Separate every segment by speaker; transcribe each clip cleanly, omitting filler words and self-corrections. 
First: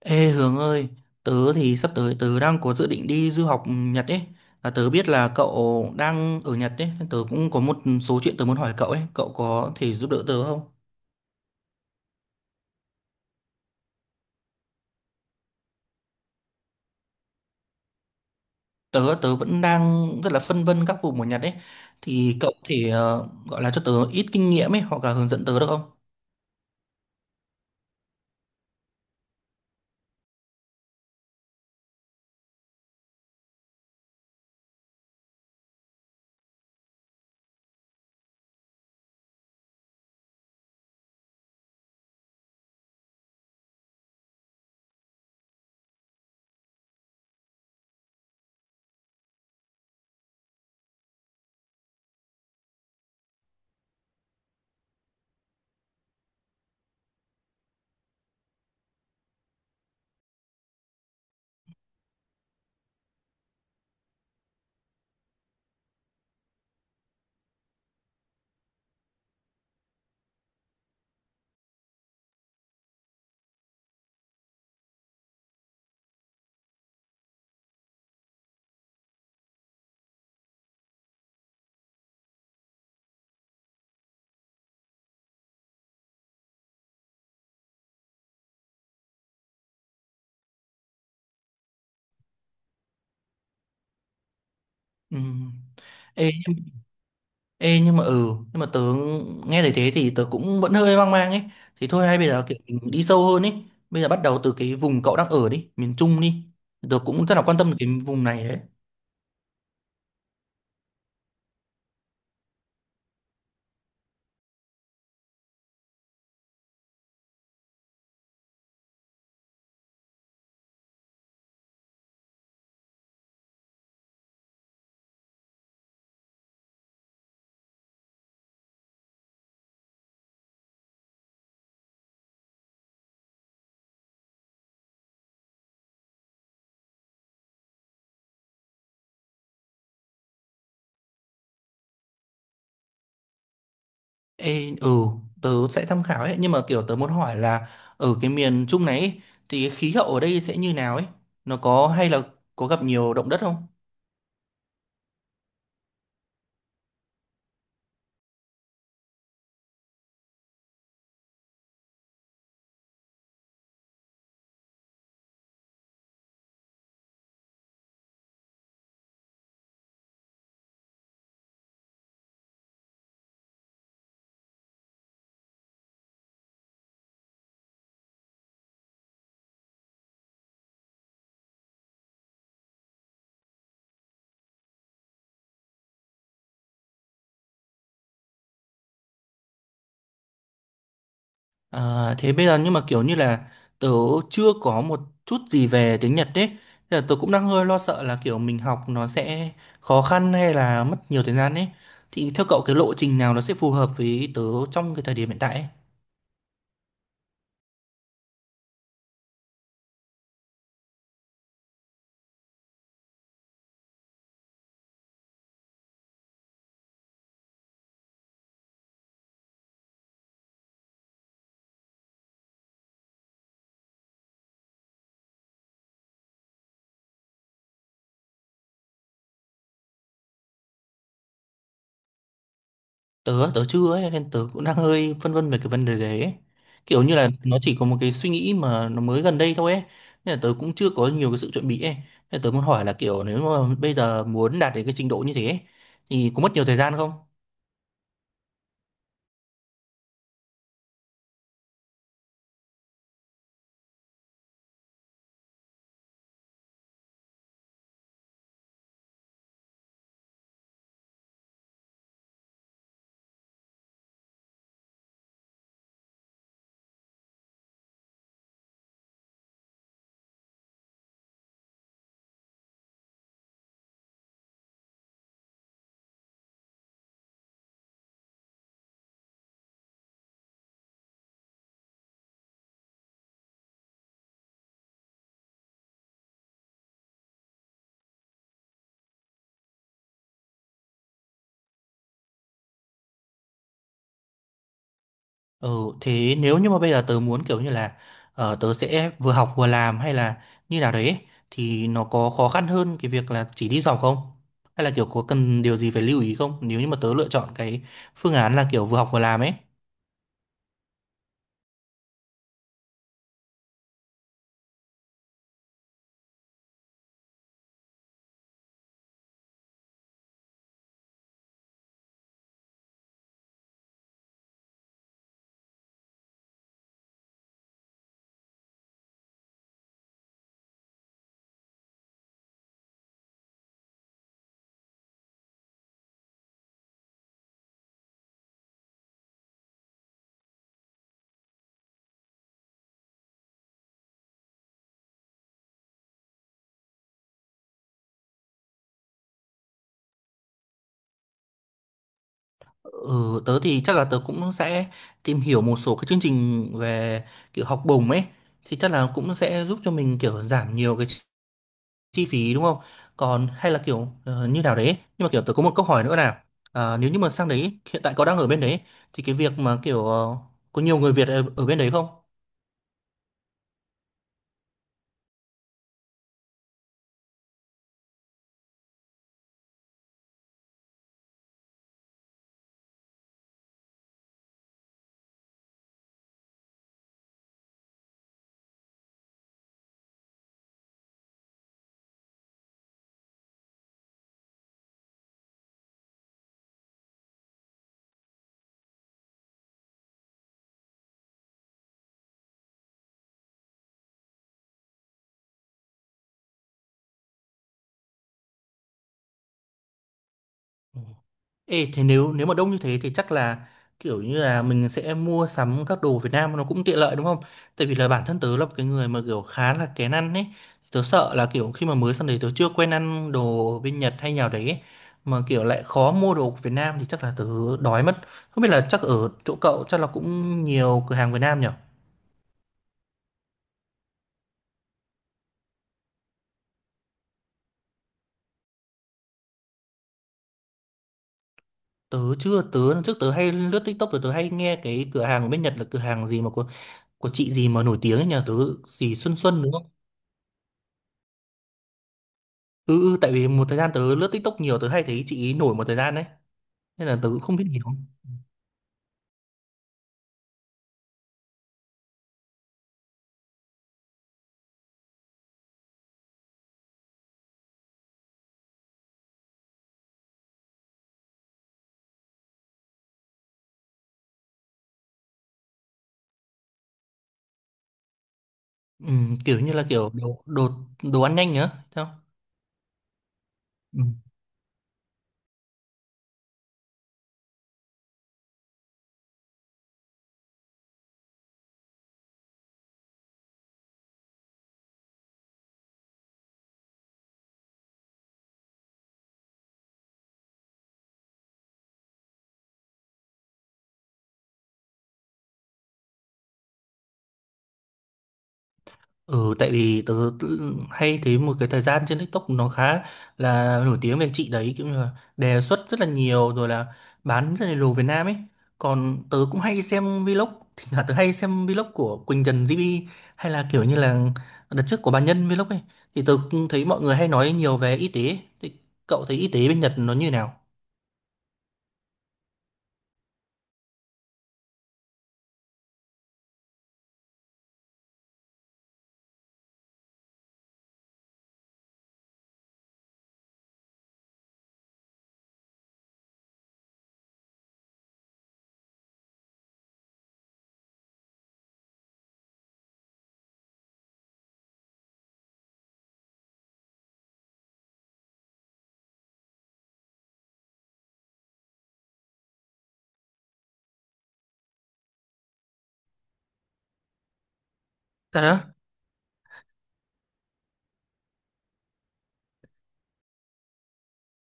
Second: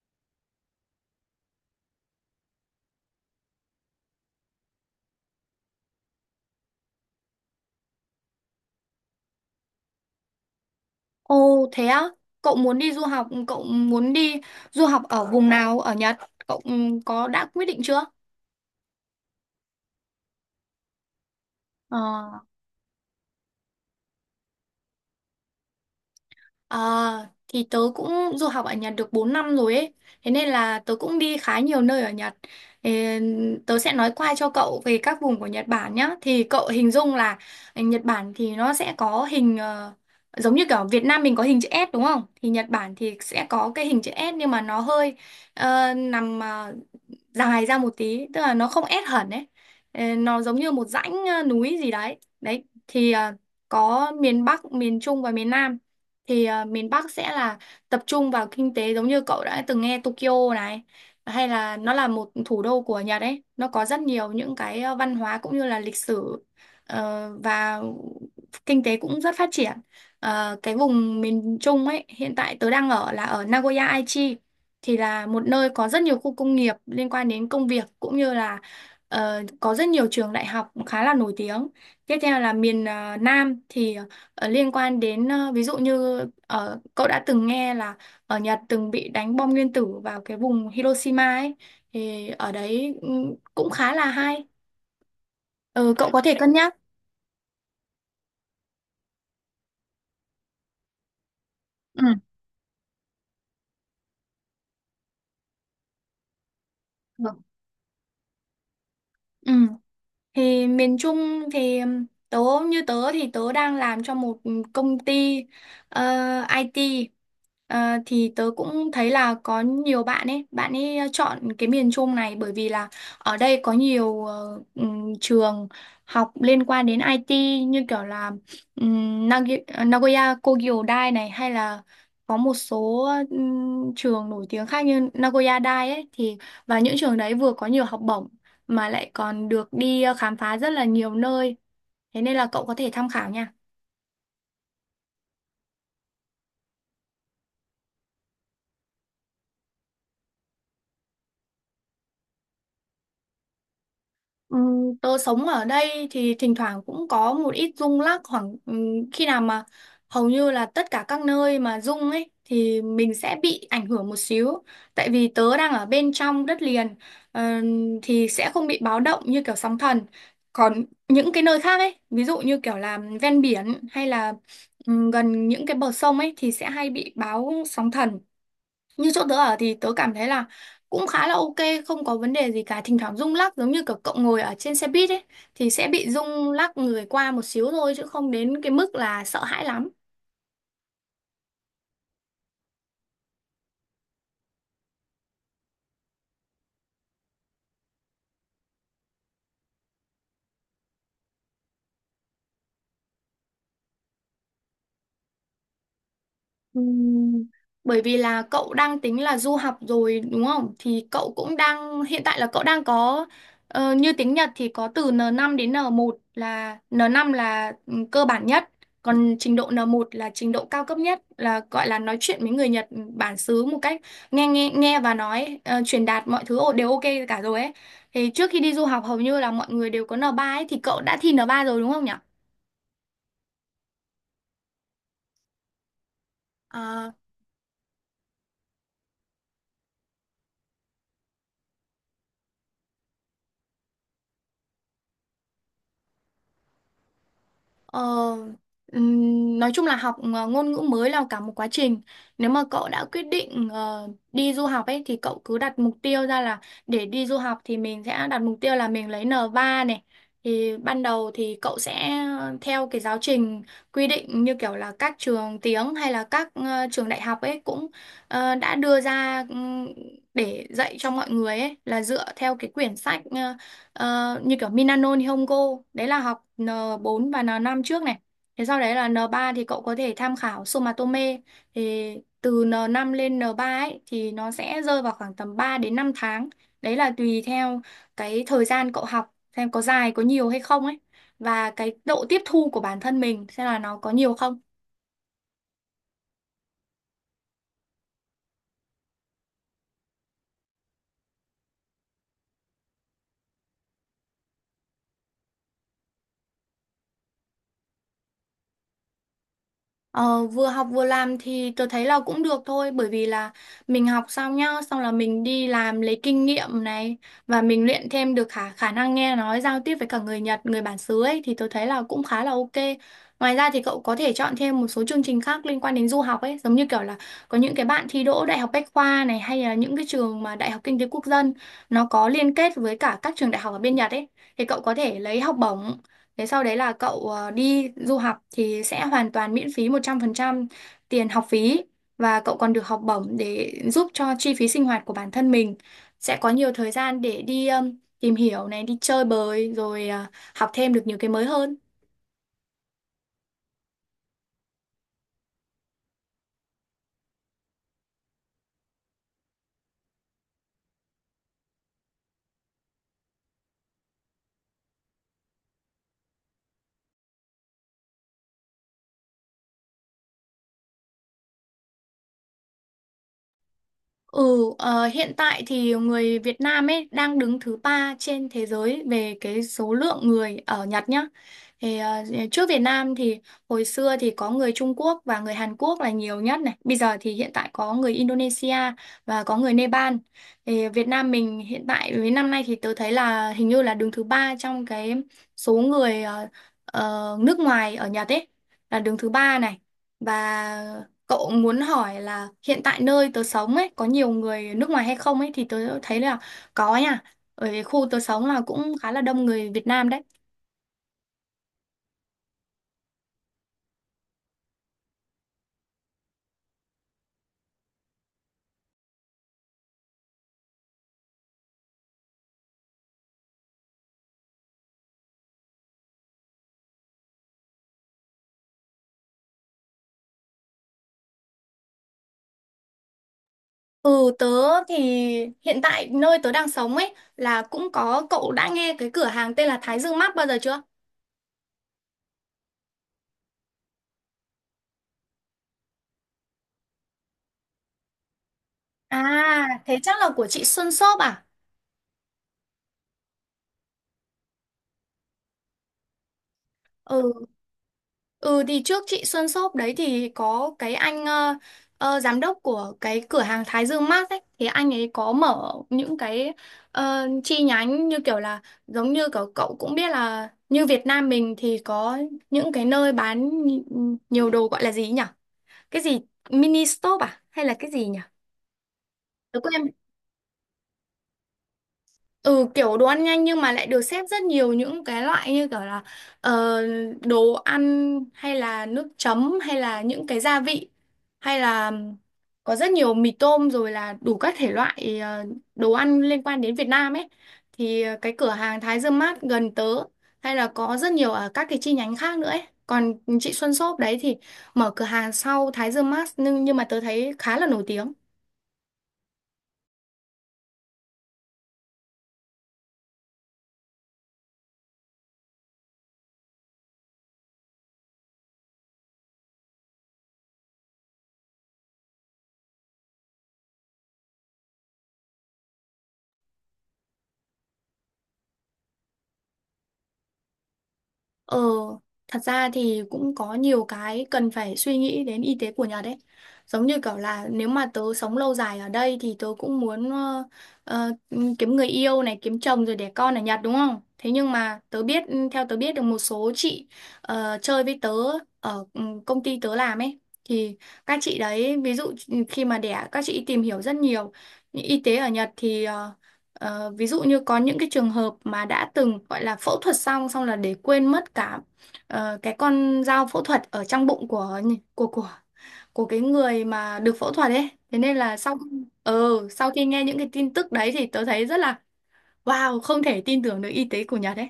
Speaker 1: Ê Hướng ơi, tớ thì sắp tới tớ đang có dự định đi du học Nhật ấy. Và tớ biết là cậu đang ở Nhật ấy, nên tớ cũng có một số chuyện tớ muốn hỏi cậu ấy, cậu có thể giúp đỡ tớ không?
Speaker 2: Ồ thế á, cậu muốn đi du học ở vùng nào ở Nhật? Cậu có đã quyết định chưa?
Speaker 1: Tớ tớ vẫn đang rất là phân vân các vùng ở Nhật ấy.
Speaker 2: Ờ,
Speaker 1: Thì cậu có thể gọi là cho tớ ít kinh nghiệm ấy hoặc là hướng dẫn tớ được không?
Speaker 2: à, thì tớ cũng du học ở Nhật được 4 năm rồi ấy. Thế nên là tớ cũng đi khá nhiều nơi ở Nhật. Ê, tớ sẽ nói qua cho cậu về các vùng của Nhật Bản nhá. Thì cậu hình dung là Nhật Bản thì nó sẽ có hình giống như kiểu Việt Nam mình có hình chữ S đúng không? Thì Nhật Bản thì sẽ có cái hình chữ S, nhưng mà nó hơi nằm dài ra một tí, tức là nó không ép hẳn ấy. Nó giống như một dãnh núi gì đấy đấy, thì có miền Bắc, miền Trung và miền Nam. Thì miền Bắc sẽ là tập trung vào kinh tế, giống như cậu đã từng nghe Tokyo này, hay là nó là một thủ đô của Nhật ấy, nó có rất nhiều những cái văn hóa cũng như là lịch sử, và kinh tế cũng rất phát triển. Cái vùng miền Trung ấy hiện tại tớ đang ở là ở Nagoya Aichi, thì là một nơi có rất nhiều khu công nghiệp liên quan đến công việc, cũng như là có rất nhiều trường đại học khá là nổi tiếng. Tiếp theo là miền Nam thì liên quan đến, ví dụ như, cậu đã từng nghe là ở Nhật từng bị đánh bom nguyên tử vào cái vùng Hiroshima ấy, thì ở đấy cũng khá là hay.
Speaker 1: Ừ.
Speaker 2: Ừ, cậu có
Speaker 1: Ê
Speaker 2: thể cân nhắc.
Speaker 1: Ê nhưng mà nhưng mà tớ nghe thấy thế thì tớ cũng vẫn hơi hoang mang ấy, thì
Speaker 2: Ừ.
Speaker 1: thôi hay bây giờ kiểu mình đi sâu hơn ấy, bây giờ bắt đầu từ cái vùng cậu đang ở đi, miền Trung đi, tớ cũng rất
Speaker 2: Được.
Speaker 1: là quan tâm đến cái vùng này đấy.
Speaker 2: Ừ. Thì miền Trung thì tớ, như tớ thì tớ đang làm cho một công ty ờ, IT. Ờ, thì tớ cũng thấy là có nhiều bạn ấy chọn cái miền Trung này, bởi vì là ở đây có nhiều trường học liên quan đến IT, như kiểu là Nagoya Kogyo Dai này, hay là có một số trường nổi tiếng khác như Nagoya Dai ấy thì, và những trường đấy vừa có nhiều học bổng, mà lại còn được đi khám phá rất là nhiều nơi. Thế nên là cậu có thể tham khảo nha.
Speaker 1: Ê, ừ, tớ sẽ tham khảo ấy, nhưng mà kiểu tớ muốn hỏi là ở cái miền Trung này ấy, thì cái khí hậu ở đây sẽ như nào ấy, nó có hay là có gặp nhiều động đất không?
Speaker 2: Tớ sống ở đây thì thỉnh thoảng cũng có một ít rung lắc, khoảng khi nào mà hầu như là tất cả các nơi mà rung ấy thì mình sẽ bị ảnh hưởng một xíu. Tại vì tớ đang ở bên trong đất liền, thì sẽ không bị báo động như kiểu sóng thần. Còn những cái nơi khác ấy, ví dụ như kiểu là ven biển, hay là gần những cái bờ sông ấy, thì sẽ hay bị báo sóng thần. Như chỗ tớ ở thì tớ cảm thấy là cũng khá là ok, không có vấn đề gì cả. Thỉnh thoảng rung lắc giống như kiểu cậu ngồi ở trên xe buýt ấy, thì sẽ bị rung lắc người qua một xíu thôi, chứ không đến cái mức là sợ hãi lắm.
Speaker 1: À, thế bây giờ nhưng mà kiểu như là tớ chưa có một chút gì về tiếng Nhật đấy. Nên là tớ cũng đang hơi lo sợ là kiểu mình học nó sẽ khó khăn hay là mất nhiều thời gian ấy. Thì theo cậu cái lộ trình nào nó sẽ phù hợp với tớ trong cái thời điểm hiện tại ấy?
Speaker 2: Ừm, Bởi vì là cậu đang tính là du học rồi đúng không? Thì cậu cũng đang hiện tại là cậu đang có, như tiếng Nhật thì có từ N5 đến N1, là N5 là cơ bản nhất, còn trình độ N1 là trình độ cao cấp nhất, là gọi là nói chuyện với người Nhật bản xứ một cách nghe nghe nghe và nói, truyền đạt mọi thứ đều ok cả rồi ấy. Thì trước khi đi du học hầu như là mọi người đều có N3 ấy, thì cậu đã thi N3 rồi đúng không nhỉ?
Speaker 1: Tớ tớ chưa ấy, nên tớ cũng đang hơi phân vân về cái vấn đề đấy ấy. Kiểu
Speaker 2: À,
Speaker 1: như là nó chỉ có một cái suy nghĩ mà nó mới gần đây thôi ấy. Nên là tớ cũng chưa có nhiều cái sự chuẩn bị ấy. Nên là tớ muốn hỏi là kiểu nếu mà bây giờ muốn đạt đến cái trình độ như thế ấy, thì có mất nhiều thời gian không?
Speaker 2: Ờ, nói chung là học ngôn ngữ mới là cả một quá trình. Nếu mà cậu đã quyết định đi du học ấy, thì cậu cứ đặt mục tiêu ra là để đi du học, thì mình sẽ đặt mục tiêu là mình lấy N3 này. Thì ban đầu thì cậu sẽ theo cái giáo trình quy định, như kiểu là các trường tiếng hay là các trường đại học ấy cũng đã đưa ra, để dạy cho mọi người ấy, là dựa theo cái quyển sách Ờ, như kiểu Minano Nihongo, đấy là học N4 và N5 trước này. Thế sau đấy là N3, thì cậu có thể tham khảo Sumatome. Thì từ N5 lên N3 ấy thì nó sẽ rơi vào khoảng tầm 3 đến 5 tháng, đấy là tùy theo cái thời gian cậu học xem có dài có nhiều hay không ấy, và cái độ tiếp thu của bản thân mình xem là nó có nhiều không.
Speaker 1: Ừ, thế nếu như mà bây giờ tớ muốn kiểu như là tớ sẽ vừa học vừa làm hay là như nào đấy ấy, thì nó có khó khăn hơn cái việc là chỉ đi du học không? Hay là kiểu có cần điều gì phải lưu ý không? Nếu như mà tớ lựa chọn cái phương án là kiểu vừa học vừa làm ấy.
Speaker 2: Ờ, vừa học vừa làm thì tôi thấy là cũng được thôi, bởi vì là mình học xong nhá, xong là mình đi làm lấy kinh nghiệm này, và mình luyện thêm được khả khả năng nghe nói giao tiếp với cả người Nhật, người bản xứ ấy, thì tôi thấy là cũng khá là ok. Ngoài ra thì cậu có thể chọn thêm một số chương trình khác liên quan đến du học ấy, giống như kiểu là có những cái bạn thi đỗ Đại học Bách khoa này, hay là những cái trường mà Đại học Kinh tế Quốc dân nó có liên kết với cả các trường đại học ở bên Nhật ấy, thì cậu có thể lấy học bổng. Thế sau đấy là cậu đi du học thì sẽ hoàn toàn miễn phí 100% tiền học phí, và cậu còn được học bổng để giúp cho chi phí sinh hoạt của bản thân mình. Sẽ có nhiều thời gian để đi tìm hiểu này, đi chơi bời, rồi học thêm được nhiều cái mới hơn.
Speaker 1: Ừ, tớ thì chắc là tớ cũng sẽ tìm hiểu một số cái chương trình về kiểu học bổng ấy, thì chắc là cũng sẽ giúp cho mình kiểu giảm nhiều cái chi phí đúng không, còn hay là kiểu như nào đấy, nhưng mà kiểu tôi có một câu hỏi nữa là à, nếu như mà sang đấy hiện tại có đang ở bên đấy thì cái việc mà kiểu có nhiều người Việt ở bên đấy không?
Speaker 2: Ừ, ờ, hiện tại thì người Việt Nam ấy đang đứng thứ ba trên thế giới về cái số lượng người ở Nhật nhá. Thì trước Việt Nam thì hồi xưa thì có người Trung Quốc và người Hàn Quốc là nhiều nhất này. Bây giờ thì hiện tại có người Indonesia và có người Nepal. Thì Việt Nam mình hiện tại với năm nay thì tôi thấy là hình như là đứng thứ ba trong cái số người nước ngoài ở Nhật ấy, là đứng thứ ba này. Và cậu muốn hỏi là hiện tại nơi tớ sống ấy có nhiều người nước ngoài hay không ấy, thì tớ thấy là có nha. Ở khu tớ sống là cũng khá là đông người Việt Nam đấy.
Speaker 1: Ê, thế nếu nếu mà đông như thế thì chắc là kiểu như là mình sẽ mua sắm các đồ Việt Nam nó cũng tiện lợi đúng không? Tại vì là bản thân tớ là một cái người mà kiểu khá là kén ăn ấy. Tớ sợ là kiểu khi mà mới sang đấy tớ chưa quen ăn đồ bên Nhật hay nào đấy ấy. Mà kiểu lại khó mua đồ của Việt Nam thì chắc là tớ đói mất. Không biết là chắc ở chỗ cậu chắc là cũng nhiều cửa hàng Việt Nam nhỉ?
Speaker 2: Ừ, tớ thì hiện tại nơi tớ đang sống ấy là cũng có. Cậu đã nghe cái cửa hàng tên là Thái Dương Mart bao giờ chưa?
Speaker 1: Tớ chưa, trước tớ hay lướt TikTok rồi tớ hay nghe cái cửa hàng ở bên Nhật là cửa hàng gì mà của chị gì mà nổi tiếng ấy nhỉ? Tớ gì Xuân Xuân đúng
Speaker 2: À
Speaker 1: không?
Speaker 2: thế chắc là của chị Xuân Shop à?
Speaker 1: Ừ, ừ, tại vì một thời gian tớ lướt TikTok nhiều tớ hay thấy chị ý nổi một thời gian đấy, nên là tớ
Speaker 2: Ừ,
Speaker 1: cũng không biết nhiều.
Speaker 2: ừ, thì trước chị Xuân Shop đấy thì có cái anh giám đốc của cái cửa hàng Thái Dương Mart ấy, thì anh ấy có mở những cái chi nhánh, như kiểu là giống như kiểu cậu cũng biết là như Việt Nam mình thì có những cái nơi bán nhiều đồ, gọi là gì nhỉ? Cái gì mini shop à, hay là cái gì nhỉ?
Speaker 1: Ừ,
Speaker 2: Tớ
Speaker 1: kiểu như
Speaker 2: quên.
Speaker 1: là kiểu đồ đồ đồ ăn nhanh nhá sao.
Speaker 2: Ừ, kiểu đồ ăn nhanh, nhưng mà lại được
Speaker 1: Ừ.
Speaker 2: xếp rất nhiều những cái loại như kiểu là ờ, đồ ăn, hay là nước chấm, hay là những cái gia vị, hay là có rất nhiều mì tôm, rồi là đủ các thể loại đồ ăn liên quan đến Việt Nam ấy. Thì cái cửa hàng Thái Dương Mart gần tớ, hay là có rất nhiều ở các cái chi nhánh khác nữa ấy. Còn chị Xuân Shop đấy thì mở cửa hàng sau Thái Dương Mart, nhưng mà tớ thấy khá là nổi tiếng.
Speaker 1: Ừ, tại vì hay thấy một cái thời gian trên TikTok nó khá là nổi tiếng về chị đấy, kiểu như là đề xuất rất là nhiều, rồi là bán rất là đồ Việt Nam ấy. Còn tớ cũng hay xem vlog, thì là tớ hay xem vlog của Quỳnh Trần GB hay là kiểu như là đợt trước của bà Nhân vlog ấy. Thì tớ cũng thấy mọi người hay nói nhiều về y tế ấy. Thì cậu thấy y tế bên Nhật nó như nào?
Speaker 2: Ờ, thật ra thì cũng có nhiều cái cần phải suy nghĩ đến y tế của Nhật ấy. Giống như kiểu là nếu mà tớ sống lâu dài ở đây thì tớ cũng muốn, ờ, kiếm người yêu này, kiếm chồng rồi đẻ con ở Nhật đúng không? Thế nhưng mà tớ biết, theo tớ biết được một số chị chơi với tớ ở công ty tớ làm ấy. Thì các chị đấy, ví dụ khi mà đẻ, các chị tìm hiểu rất nhiều. Y tế ở Nhật thì ví dụ như có những cái trường hợp mà đã từng gọi là phẫu thuật, xong xong là để quên mất cả cái con dao phẫu thuật ở trong bụng của của của cái người mà được phẫu thuật ấy. Thế nên là
Speaker 1: Thật đó.
Speaker 2: sau khi nghe những cái tin tức đấy thì tớ thấy rất là wow, không thể tin tưởng được y tế của Nhật ấy.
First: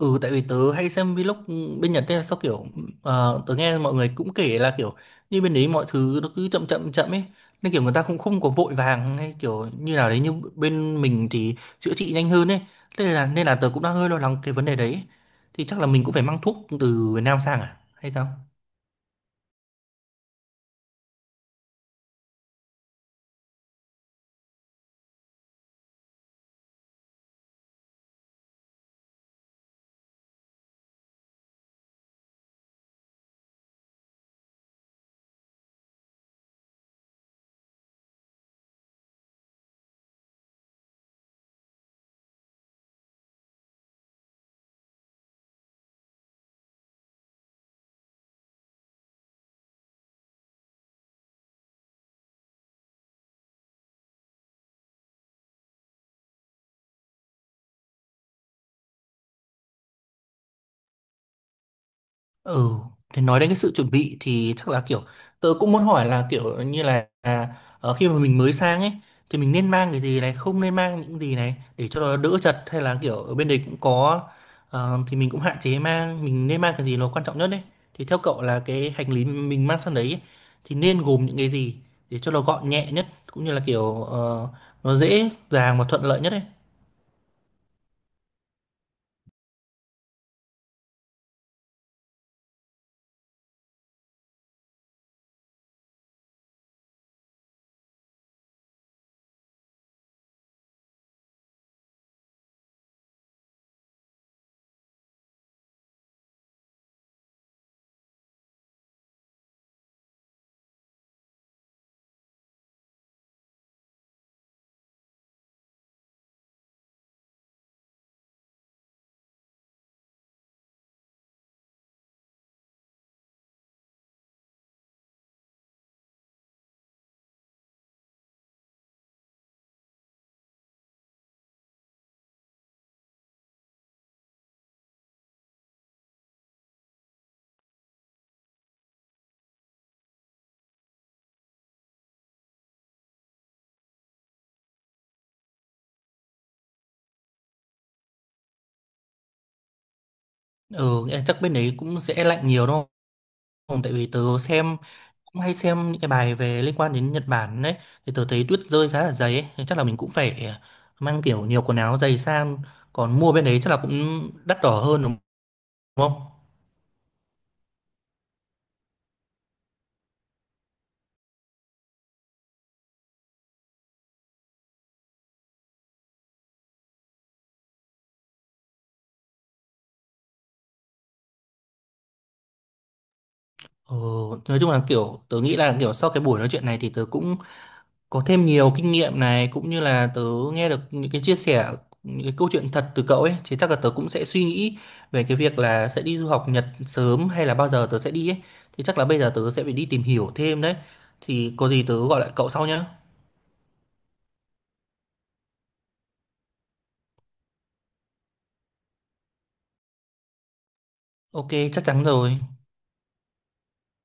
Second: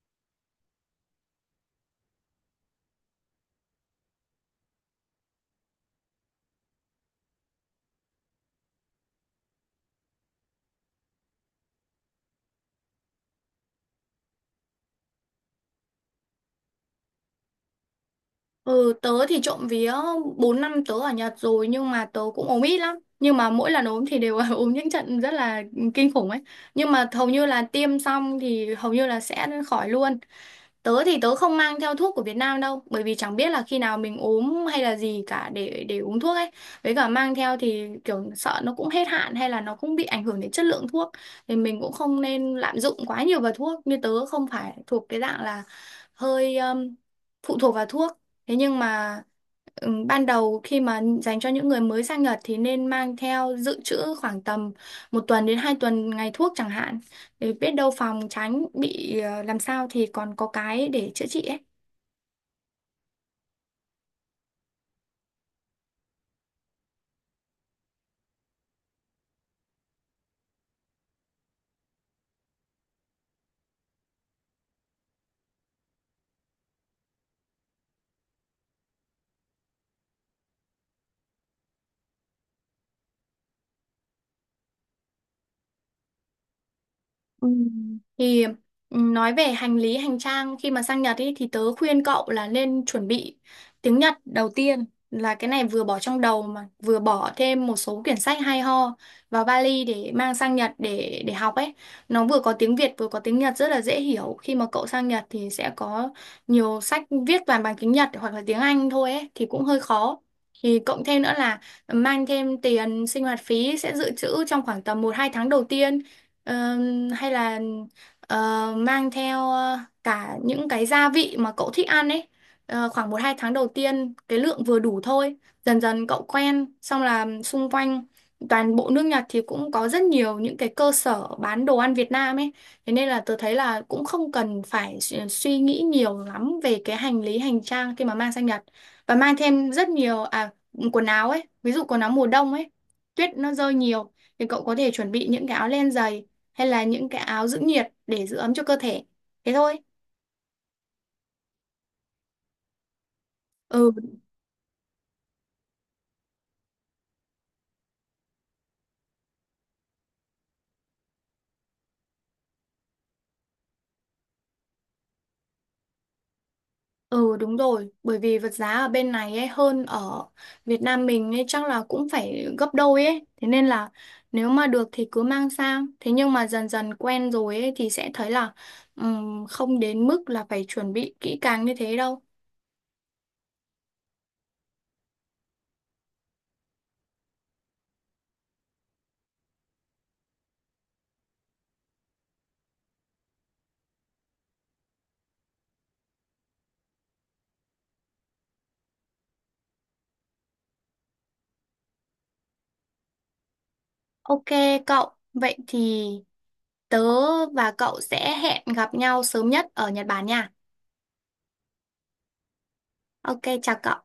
Speaker 1: Ừ, tại vì tớ hay xem vlog bên Nhật ấy, sao kiểu tớ nghe mọi người cũng kể là kiểu như bên đấy mọi thứ nó cứ chậm chậm chậm ấy, nên kiểu người ta cũng không có vội vàng hay kiểu như nào đấy, như bên mình thì chữa trị nhanh hơn ấy, nên là tớ cũng đang hơi lo lắng cái vấn đề đấy, thì chắc là mình cũng phải mang thuốc từ Việt Nam sang à hay sao?
Speaker 2: Ừ, tớ thì trộm vía 4 năm tớ ở Nhật rồi, nhưng mà tớ cũng ốm ít lắm. Nhưng mà mỗi lần ốm thì đều ốm những trận rất là kinh khủng ấy. Nhưng mà hầu như là tiêm xong thì hầu như là sẽ khỏi luôn. Tớ thì tớ không mang theo thuốc của Việt Nam đâu, bởi vì chẳng biết là khi nào mình ốm hay là gì cả để uống thuốc ấy. Với cả mang theo thì kiểu sợ nó cũng hết hạn, hay là nó cũng bị ảnh hưởng đến chất lượng thuốc, thì mình cũng không nên lạm dụng quá nhiều vào thuốc. Như tớ không phải thuộc cái dạng là hơi phụ thuộc vào thuốc. Thế nhưng mà ban đầu khi mà dành cho những người mới sang Nhật thì nên mang theo dự trữ khoảng tầm 1 tuần đến 2 tuần ngày thuốc chẳng hạn, để biết đâu phòng tránh bị làm sao thì còn có cái để chữa trị ấy.
Speaker 1: Ừ, thì nói đến cái sự chuẩn bị thì chắc là kiểu tớ cũng muốn hỏi là kiểu như là à, khi mà mình mới sang ấy thì mình nên mang cái gì này, không nên mang những gì này để cho nó đỡ chật, hay là kiểu ở bên đấy cũng có thì mình cũng hạn chế mang, mình nên mang cái gì nó quan trọng nhất đấy. Thì theo cậu là cái hành lý mình mang sang đấy ấy, thì nên gồm những cái gì để cho nó gọn nhẹ nhất cũng như là kiểu nó dễ dàng và thuận lợi nhất đấy.
Speaker 2: Ừ. Thì nói về hành lý hành trang khi mà sang Nhật ý, thì tớ khuyên cậu là nên chuẩn bị tiếng Nhật đầu tiên, là cái này vừa bỏ trong đầu, mà vừa bỏ thêm một số quyển sách hay ho vào vali để mang sang Nhật để học ấy, nó vừa có tiếng Việt vừa có tiếng Nhật rất là dễ hiểu. Khi mà cậu sang Nhật thì sẽ có nhiều sách viết toàn bằng tiếng Nhật hoặc là tiếng Anh thôi ấy, thì cũng hơi khó. Thì cộng thêm nữa là mang thêm tiền sinh hoạt phí sẽ dự trữ trong khoảng tầm 1-2 tháng đầu tiên. Ờ, hay là ờ, mang theo cả những cái gia vị mà cậu thích ăn ấy. Khoảng 1-2 tháng đầu tiên cái lượng vừa đủ thôi, dần dần cậu quen xong là xung quanh toàn bộ nước Nhật thì cũng có rất nhiều những cái cơ sở bán đồ ăn Việt Nam ấy. Thế nên là tớ thấy là cũng không cần phải suy nghĩ nhiều lắm về cái hành lý hành trang khi mà mang sang Nhật, và mang thêm rất nhiều quần áo ấy, ví dụ quần áo mùa đông ấy, tuyết nó rơi nhiều, thì cậu có thể chuẩn bị những cái áo len dày, hay là những cái áo giữ nhiệt để giữ ấm cho cơ thể. Thế thôi.
Speaker 1: Ừ, nghĩa là chắc bên đấy cũng sẽ lạnh nhiều đúng không?
Speaker 2: Ừ,
Speaker 1: Tại vì tớ xem, cũng hay xem những cái bài về liên quan đến Nhật Bản đấy, thì tớ thấy tuyết rơi khá là dày ấy. Thì chắc là mình cũng phải à, mang kiểu nhiều quần áo dày sang, còn mua bên đấy chắc là cũng đắt đỏ hơn đúng không?
Speaker 2: ừ đúng rồi, bởi vì vật giá ở bên này ấy hơn ở Việt Nam mình ấy chắc là cũng phải gấp đôi ấy. Thế nên là nếu mà được thì cứ mang sang. Thế nhưng mà dần dần quen rồi ấy thì sẽ thấy là không đến mức là phải chuẩn bị kỹ càng như thế đâu.
Speaker 1: ờ, nói chung là kiểu tớ nghĩ là kiểu sau cái buổi nói chuyện này thì tớ cũng có thêm nhiều kinh nghiệm này, cũng như là tớ nghe được những cái chia sẻ, những cái câu chuyện thật từ cậu ấy, thì chắc là tớ cũng sẽ suy nghĩ về cái việc là sẽ đi du học Nhật sớm hay là bao giờ tớ sẽ đi ấy, thì chắc là bây giờ tớ sẽ phải đi tìm hiểu thêm đấy, thì có gì tớ gọi lại cậu sau nhé.
Speaker 2: Ok, cậu, vậy thì tớ và cậu sẽ hẹn gặp nhau sớm nhất ở Nhật Bản nha.
Speaker 1: Ok, chắc chắn rồi.
Speaker 2: Ok, chào cậu.